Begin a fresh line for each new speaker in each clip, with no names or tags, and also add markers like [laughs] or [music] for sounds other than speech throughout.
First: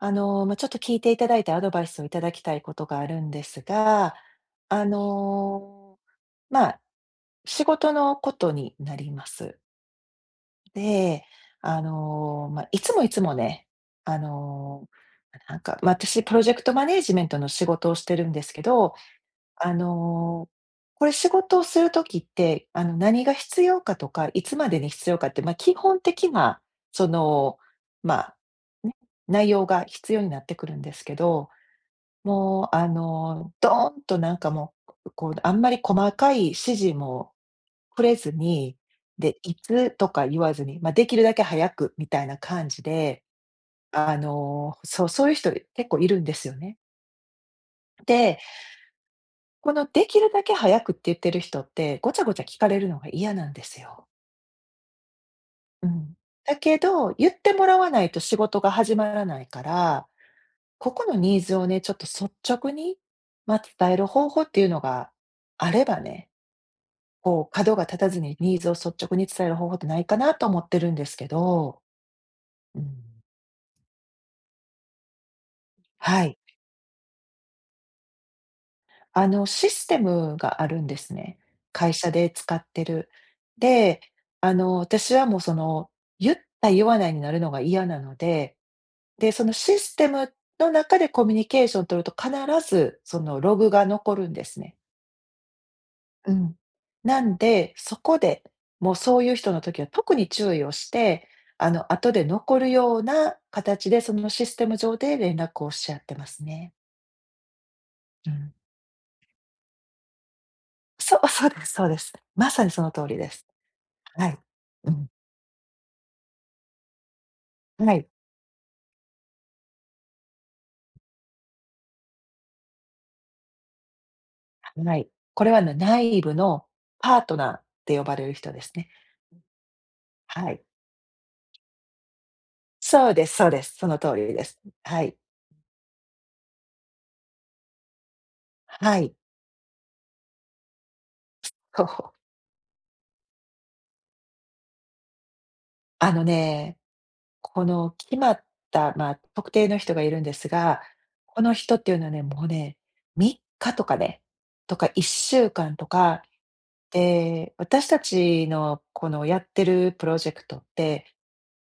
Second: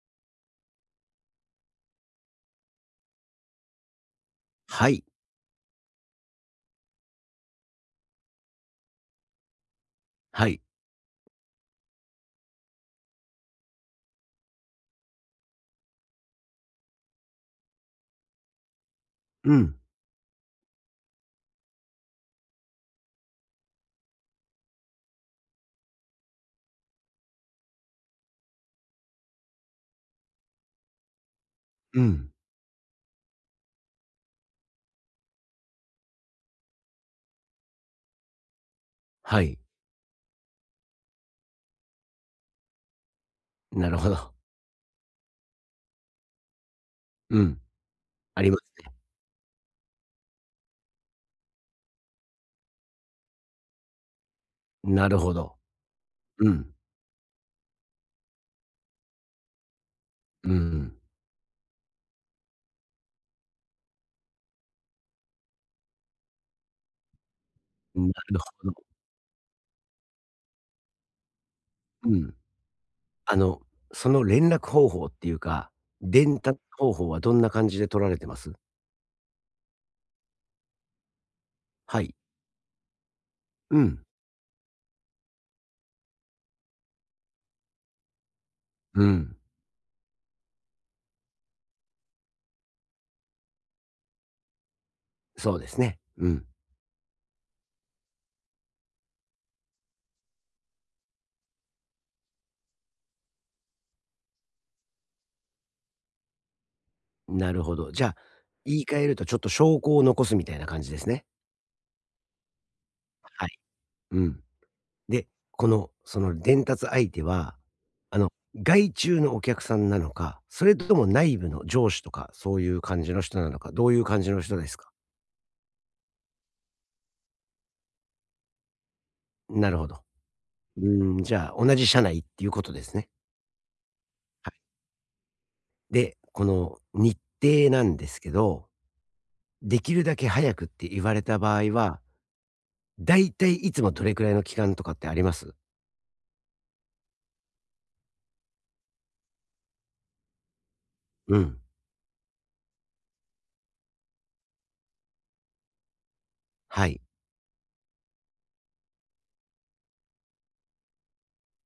ちょっと聞いていただいてアドバイスをいただきたいことがあるんですが、あ
はい、
の、まあ、仕事のことになります。
はい。
で、あの、まあ、いつもいつもね、あの、私プロジェクトマネージメントの仕事をしてるんですけど、
う
あ
ん、
の、これ仕事をするときって、何が必要かとか、いつまでに必要かって、まあ、基本的な、その、まあ、ね、内容が必要になってくるんですけど、
うん、
もう、あの、ドーンとなんかもう、こう、あんまり細かい指示もくれずに、で、
は
い
い。
つとか言わずに、まあ、できるだけ早くみたいな感じで、
なるほど。
そう、そういう人結構いるんですよね。
うん、
で、
ありますね。
このできるだけ早くって言ってる人って、ごちゃごちゃ聞かれるのが嫌なんですよ。
なるほど。
うん。
う
だ
ん、
けど、言ってもらわないと仕事が始まらないから、
う
こ
ん、
このニーズをね、ちょっと率直に、ま、伝える方法っていうのがあればね、こう角が立
な
たずに
る
ニーズ
ほ
を率
ど。
直に伝える方法ってないかなと思ってるんですけど。
うん。
うん。
あの、その連絡方法っていうか、
はい。
伝達方法はどんな感じで取られてます？
システムがあるんですね。会
は
社
い。
で使ってる。
う
で、
ん、
あの、私はもうその、言った言わないになるのが嫌なので、
う
で、
ん。
そのシステムの中でコミュニケーションを取ると必ずそのログが残るんですね。
そうですね。う
う
ん。
ん。なんで、そこで、もうそういう人の時は特に注意をして、後で残るような形でそのシステム上で連絡をし合ってますね。
なるほど。じゃあ、
うん。
言い換えるとちょっと証拠を残すみたいな感じです
そ
ね。
う、そうですそうです。まさにその通りです。
はい。う
はい。
ん。
うん。
で、その伝達相手は、
はい。
あの、外注のお客さんなのか、それとも内部の上司とか、そういう感じの人なのか、どういう感じの人ですか？
はい。これはね、内部のパートナーって呼ばれる人ですね。
なるほど。
はい。
うーん、じゃあ、同じ社内っていうことですね。
そうですそうです。その通りで
は
す。
い。
はい。
で、この日程なんですけど、
はい。
できるだけ早くって言われた場合
そ
は、
う。
だいたいいつもどれくらいの期間とかってあります？
あのね、この決まった、特定の人がいるんですが、
う
この
ん。
人っていうのはね、もうね、3日とかね、とか1週間とか
はい。
で、私たちのこのやってるプロジェクトって、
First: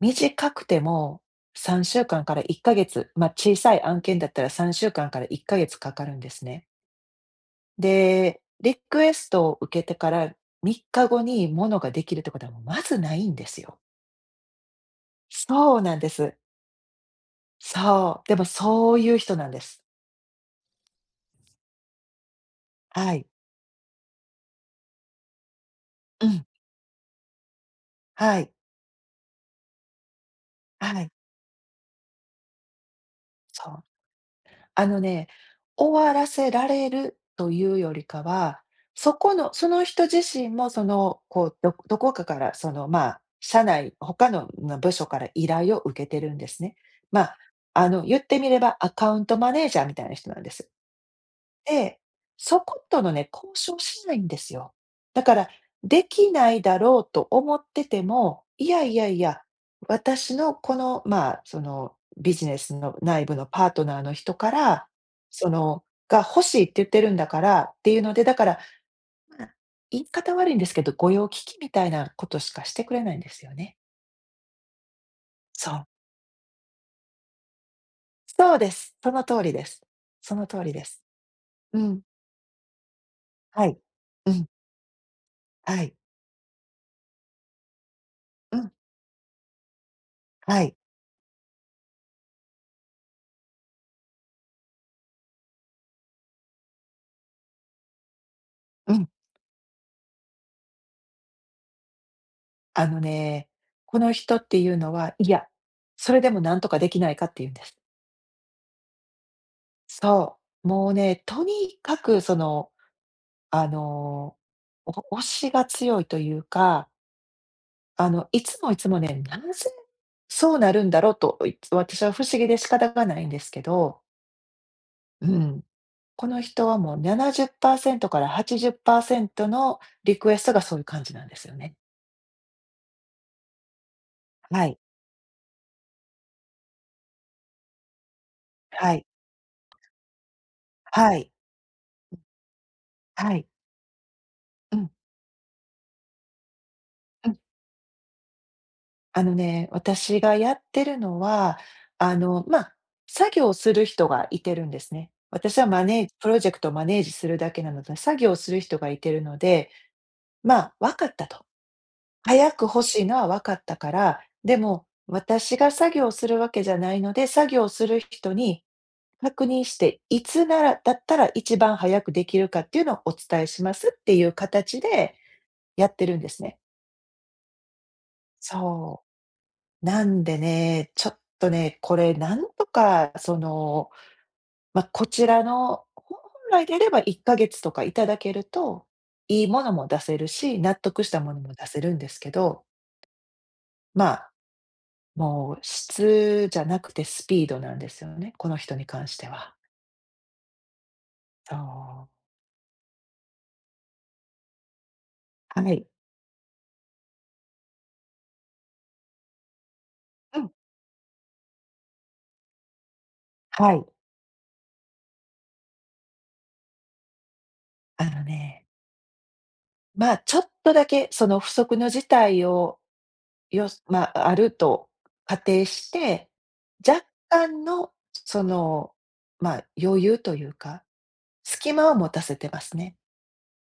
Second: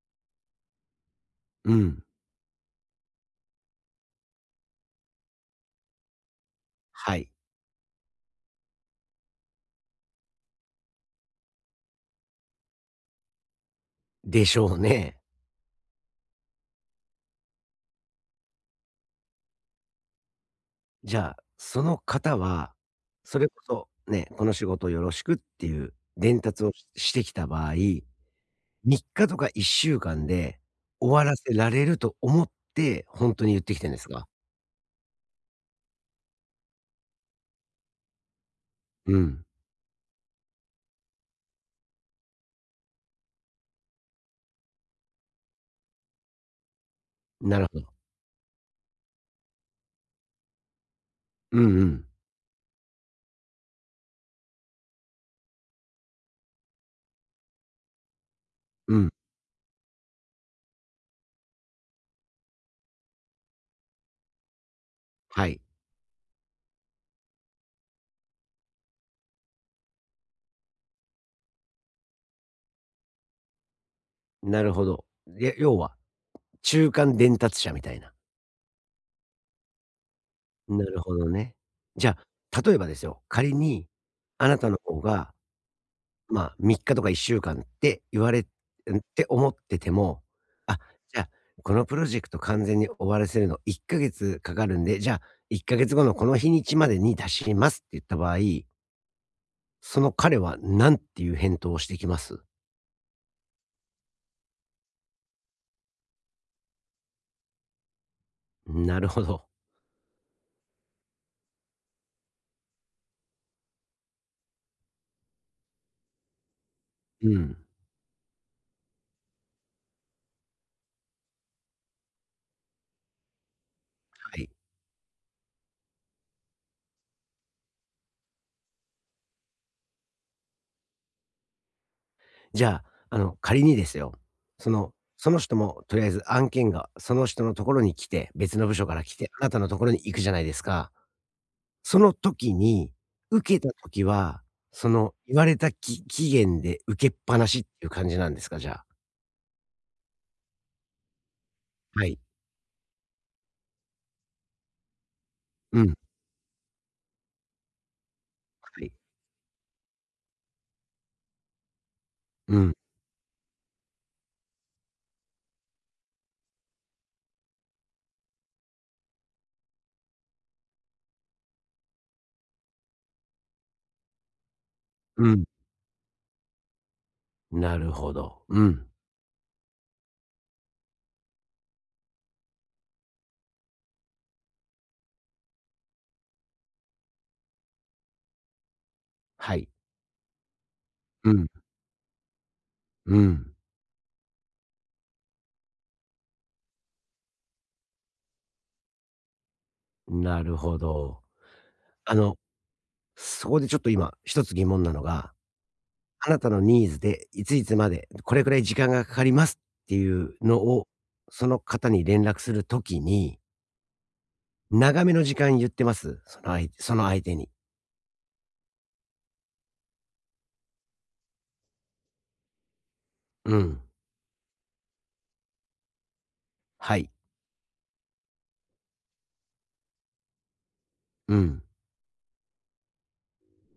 短くても
う
3
ん。
週間かんから1ヶ月、まあ、小さい案件だったら3週間かんから1ヶ月かかるんですね。
はい。
で、リクエストを受けてから3日後にものができるってことはもうまずないんですよ。
でしょうね。
そうなんです。そう、でもそういう人なんです。
じゃあ、その方は、
はい。
それこそね、この仕事よろしくっていう
う
伝
ん、
達をしてきた場合、
はい、
3日とか1週間で
はい、
終わらせられると思って、ほんとに言っ
そ
てき
う。
てんですか？
あのね、終わらせられるというよりかは、そ
う
こ
ん、
のその人自身もその、こう、どこかからその、まあ、社内、他の部署から依頼を受けてるんですね。まあ、
なるほど。
言ってみればアカウントマネージャーみたいな人なんです。
うんう
で、
ん。
そことのね、交渉しないんですよ。だから、できないだろうと思ってても、いやい
う
や
ん。
いや、私のこの、まあ、その、ビジネスの内部のパートナーの人から、
は
そ
い。
の、が欲しいって言ってるんだからっていうので、だから、まあ、言い方悪いんですけど、御用聞きみたいなことしかしてくれないんですよね。
なるほど。や、
そ
要
う。
は、中間伝達者みたいな。
そうです。その通りです。その通りで
なる
す。
ほどね。
うん、
じゃあ、例えばですよ、仮
はい。
に
うん、
あなたの方が
はい。
まあ、3日とか1週間って言われん、っ
うん、
て思ってても、
はい。
あ、じゃあ、このプロジェクト完全に終わらせるの1ヶ月かかるんで、じゃあ、1ヶ月後のこの日にちまでに出しますって言った場合、
うん。
その彼は何ていう返答をしてきます？
あのね、この人っていうのは、いや、それでもなんとかできないかって言うんです。
なるほど。
そう。もうね、とにかくその、あの、お推しが強いというか、
うん、
いつもいつもね、なぜそうなるんだろうと、いつ私は不思議で仕方がないんですけど、
はい。
うん。この人はもう70%から80%のリクエストがそういう感じなんですよね。
じゃあ、仮にですよ、
は
そ
い。
のその人もとりあえず案件がその人のところに来て、別の部署
は
から
い。
来て、あなたのところに行くじゃないですか。
はい。
その時に、
はい。
受けた時は、
うん。う
そ
ん。
の言われた期限で受けっぱなしっていう感じなんですか？じゃあ。
あのね、私がやってるのは、
は
あ
い。
の、まあ、作業する人がいてるんですね。私は
う
マ
ん。は
ネージプロジェクトをマネージするだけなので、作業する人がい
い。
てるので、まあ、分かったと。早
う
く
ん。
欲しいのは分かったから、でも、私が作業するわけじゃないので、作業する人に確認して、いつならだったら一番早くできるかっていうのをお伝えしますっていう形で
うん。
やってるんですね。
なるほど。うん。
そう。なんでね、ちょっとね、これなんとかその、まあ、こちらのほ本来であれば1ヶ月とかいただけると、いい
は
も
い。
のも出せるし、納得した
う
もの
ん。
も出せるんですけど、
うん。
まあ、もう質じゃなくてスピードなんですよね、この人に関しては。
なるほど。
そ
あ
う。
の、そこでちょっと今一つ疑問なのが、
はい。
あなたのニーズでいついつまで、これくらい時間がかかりますっていう
うん。
のを、その方に連絡する時に、
はい。
長めの時間言ってます？そのあいその相手に。
あのね、まあ、ちょっとだけその不測の事態を
う
よ
ん。
すまあ、あると仮定して、
は
若
い。
干のその、まあ、余裕というか、
うん。
隙間を持たせてますね。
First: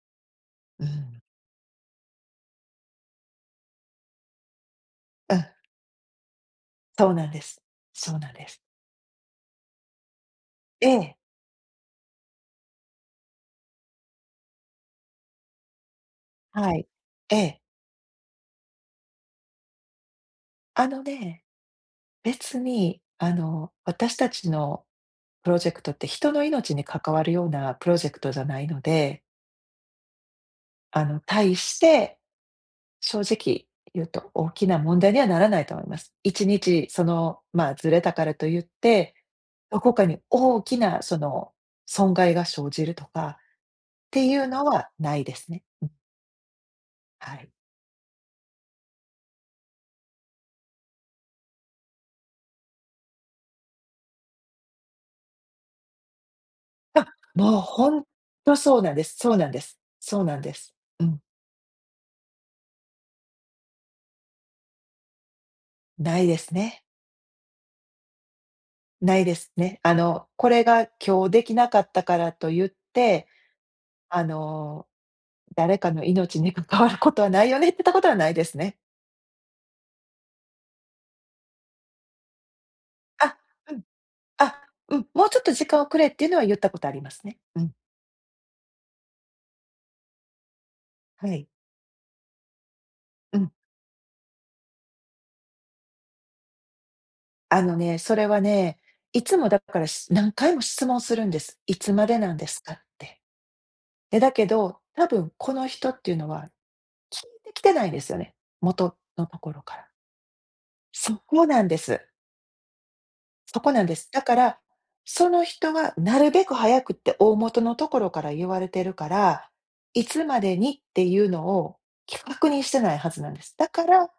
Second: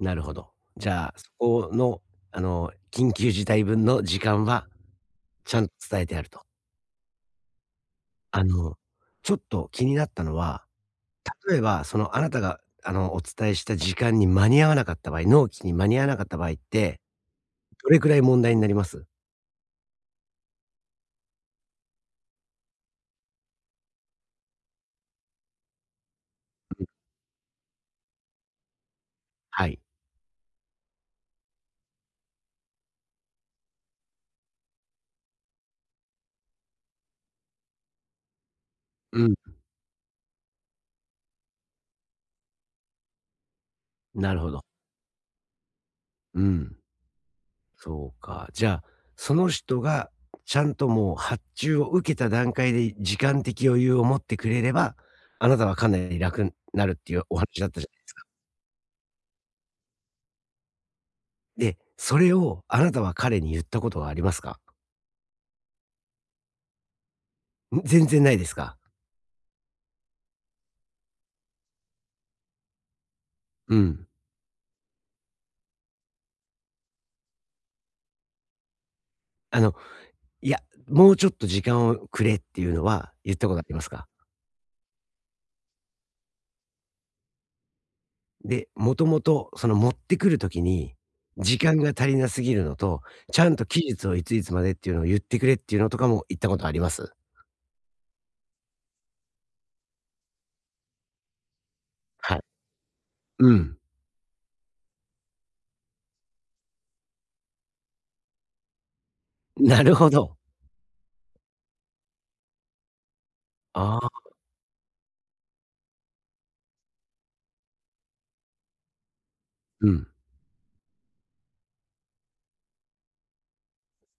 なるほど。
う
じゃあ、
ん。
そこの、緊急事態分の時間は
うん、
ちゃんと伝えてあると。
そうなんです。そうなん
あ
です。
の、ちょっと気になったのは、
ええ、
例えば、あなたが、お伝えした時間に間に合わなかった場合、納期に間に合わなかった場合っ
はい。
て、
ええ。
どれくらい問題になります？
あのね、別に私たちのプロジェクトって人の命に関わるようなプロジェクトじゃないので、
はい。
対して正直言うと、大きな問題にはならないと思います。1日その、まあ、ずれたからといって、
うん。
どこかに大きなその、損害が生じるとかって
な
い
る
う
ほど。
のはないですね。
うん。
はい。
そうか。じゃあ、その人が、ちゃんともう発注を受けた段階で時間的余裕を持ってくれれば、あなたはかなり楽になるっ
あ、
ていうお話
もう
だったじ
ほ
ゃないで
ん
すか。
とそうなんです。そうなんです。そうなんです。うん、
で、それをあなたは彼に言ったことはありますか？
ないですね。
ん、全然ないですか？
ないですね。あの、これが今日できなかったからと言って、
うん。
あの、誰かの命に関わることはないよねって言ったことはないですね。
あの、いや、もうちょっと時間をくれっていうのは言
あ、
ったことあ
う
りま
ん。
すか？
あ、うん、もうちょっと時間をくれっていうのは言ったことありますね。うん、
で、もともとその持ってくる時に、
はい。
時間が足りなすぎるのと、
う
ちゃ
ん。
んと期日をいついつまでっていうのを言ってくれっていうのとかも言ったことあります？
あのね、それはね、いつもだから何回も質問するんです。いつまでなん
はい。
ですかって。
うん。
で、だけど、多分この人っていうのは聞いてきてないですよね、元のところか
な
ら。
るほど。
そこなんです。そこなんで
あ
す。だ
あ、
から、その人はなるべく早くって大元のところから言われてるから、
うん、
い
な
つまでにっていうのを確認してないはずなんです。だから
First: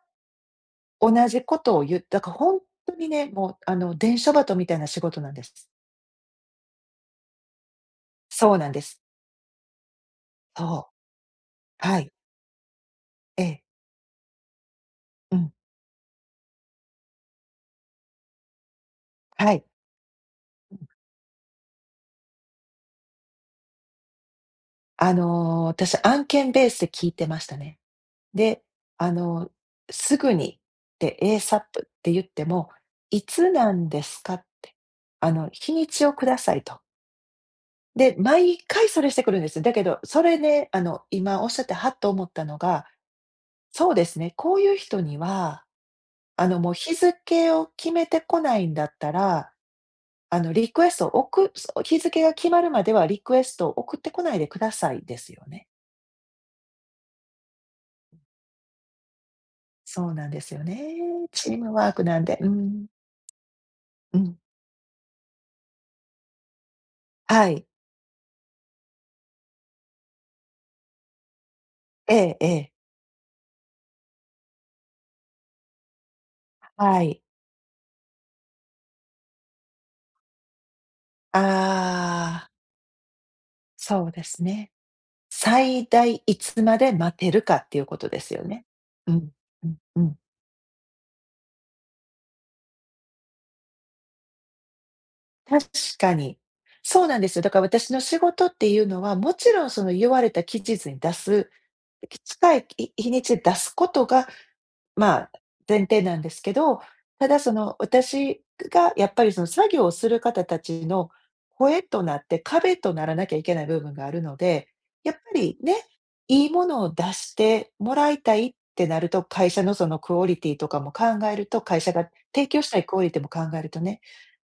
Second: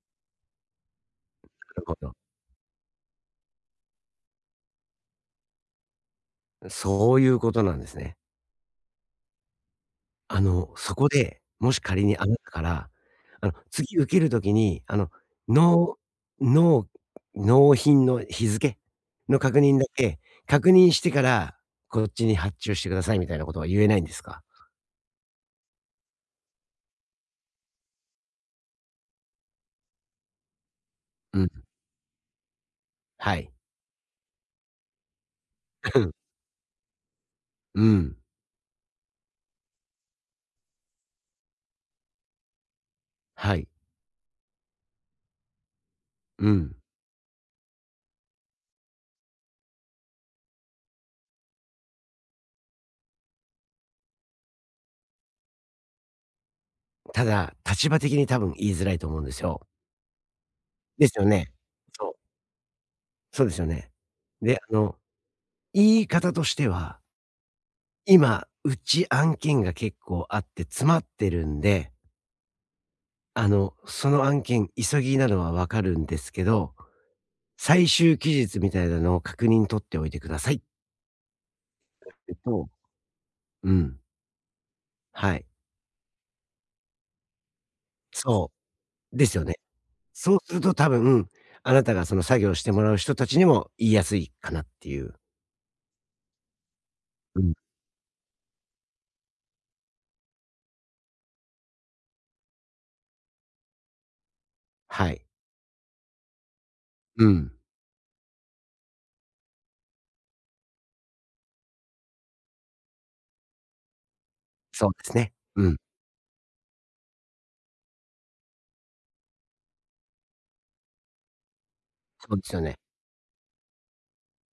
同じことを
るほ
言う
ど。
だから本当にね、もう、伝書鳩みたいな仕事なんです。
そういうことなんですね。
そうなんです。そ
そこで、もし
う。は
仮
い。
にあなたから、
ええ。
次受ける時に、
うん。
納納納品の日付の
は
確
い。
認だけ、確認してから、こっちに発注してくださいみたいなことは言えないんですか？
私案件ベースで聞いてましたね。で、あの、すぐにって
うん。
「ASAP」って言っても「い
は
つ
い。
なんですか？」って。「日にちをく
[laughs]
ださい」と。
う
で、
ん。
毎回それしてくるんです。だけど、それね、今おっしゃってはっと思ったのが、
はい。
そうですね、こういう人には
う
もう
ん。
日付を決めてこないんだったら、あの、リクエストを送日付が決まるまではリクエストを送ってこないでくださいですよね。
ただ、立場的に多分言いづらいと思うんですよ。
そうなんですよね。
ですよね。
チームワーク
そう。
なんで。うん。
そうですよね。
うん。
で、言い方としては、
はい。
今、うち案件が結構あって詰まってるんで、
ええええ。
その案件、急ぎなのはわかるんですけど、
はい。
最終期日みたいなのを確認取っておいてくださいって
あ
言う
あ、
と、うん、
そうですね。
はい。
最大いつまで待てるかっていうことですよ
そ
ね。う
う、で
ん。
すよね。
うんうん。
そうすると多分、あなたがその作業してもらう人たちにも言いやすいかなっていう。
確かに。そうなんですよ。
う
だ
ん。
から私の仕事っていうのは、もちろんその言われた期日に出す、近い日にちで出すことが、
は
ま
い。
あ、前提なんですけど、
う
ただ
ん。
その私がやっぱりその作業をする方たちの声となって壁とならなきゃいけない部分があるので、
そうで
やっ
す
ぱ
ね。
り
うん。
ね、いいものを出してもらいたいってなると、会社のそのクオリティとかも考えると、会社が
そうで
提
すよ
供し
ね。
たいクオリティも考えるとね、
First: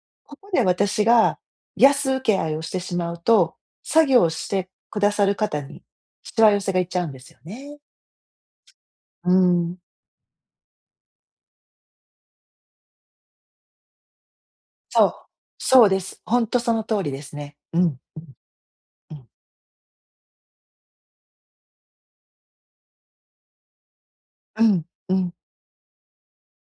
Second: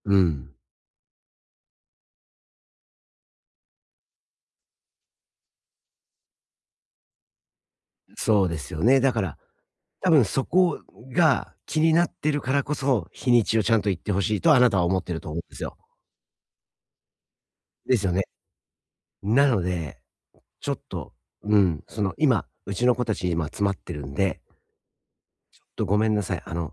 う
ここ
ん。
で私が安請け合いをしてしまうと、作業をしてくださる方にしわ寄せがいっちゃうんですよね。
そうですよね。だか
う
ら、
ん。
多分そこが気になってるからこそ、日にちをちゃんと言ってほしいとあなたは思っ
そう、
てると思うんですよ。
そうです。ほんとその通りですね。うん、
ですよね。
うん、
なのでちょっと、うん、今、うちの子たち今詰まってるんで、ちょ
うん、うん、
っとごめんなさい。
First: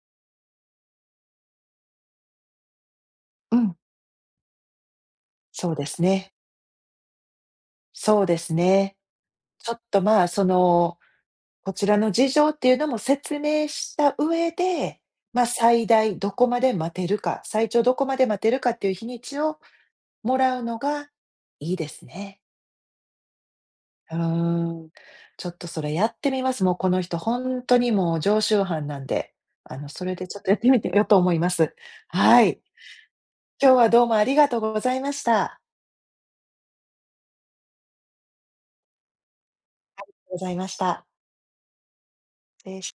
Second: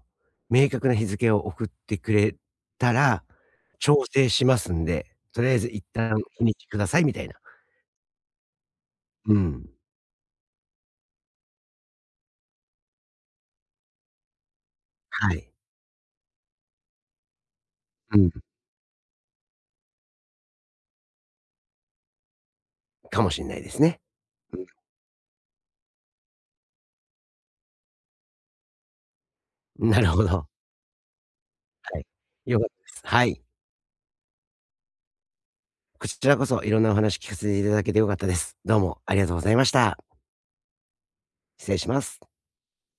明確な日付を送ってくれたら、
うん。
調整しますんで、とりあえず
そう
一
です
旦
ね。
日にちくださいみたいな。
そうですね。
う
ち
ん。
ょっと、まあ、その、こちらの事情っていうのも説明した上で、
は
まあ、
い。
最大どこまで待てるか、最長どこま
う
で待
ん。
てるかっていう日にちをもらうのがいいですね。
かもしんないですね。
うーん、ちょっとそれやってみます。もうこの人ほんとにもう常習犯なんで、
うん。な
そ
る
れ
ほ
でちょっ
ど。
とやってみてよと思います。
はい。
は
よ
い。
かったです。はい。
今日はどうもありがとうございました。
こちらこそいろんなお話聞かせていただけてよかったです。どうもありがとうございました。
ございました。
失礼します。
失礼し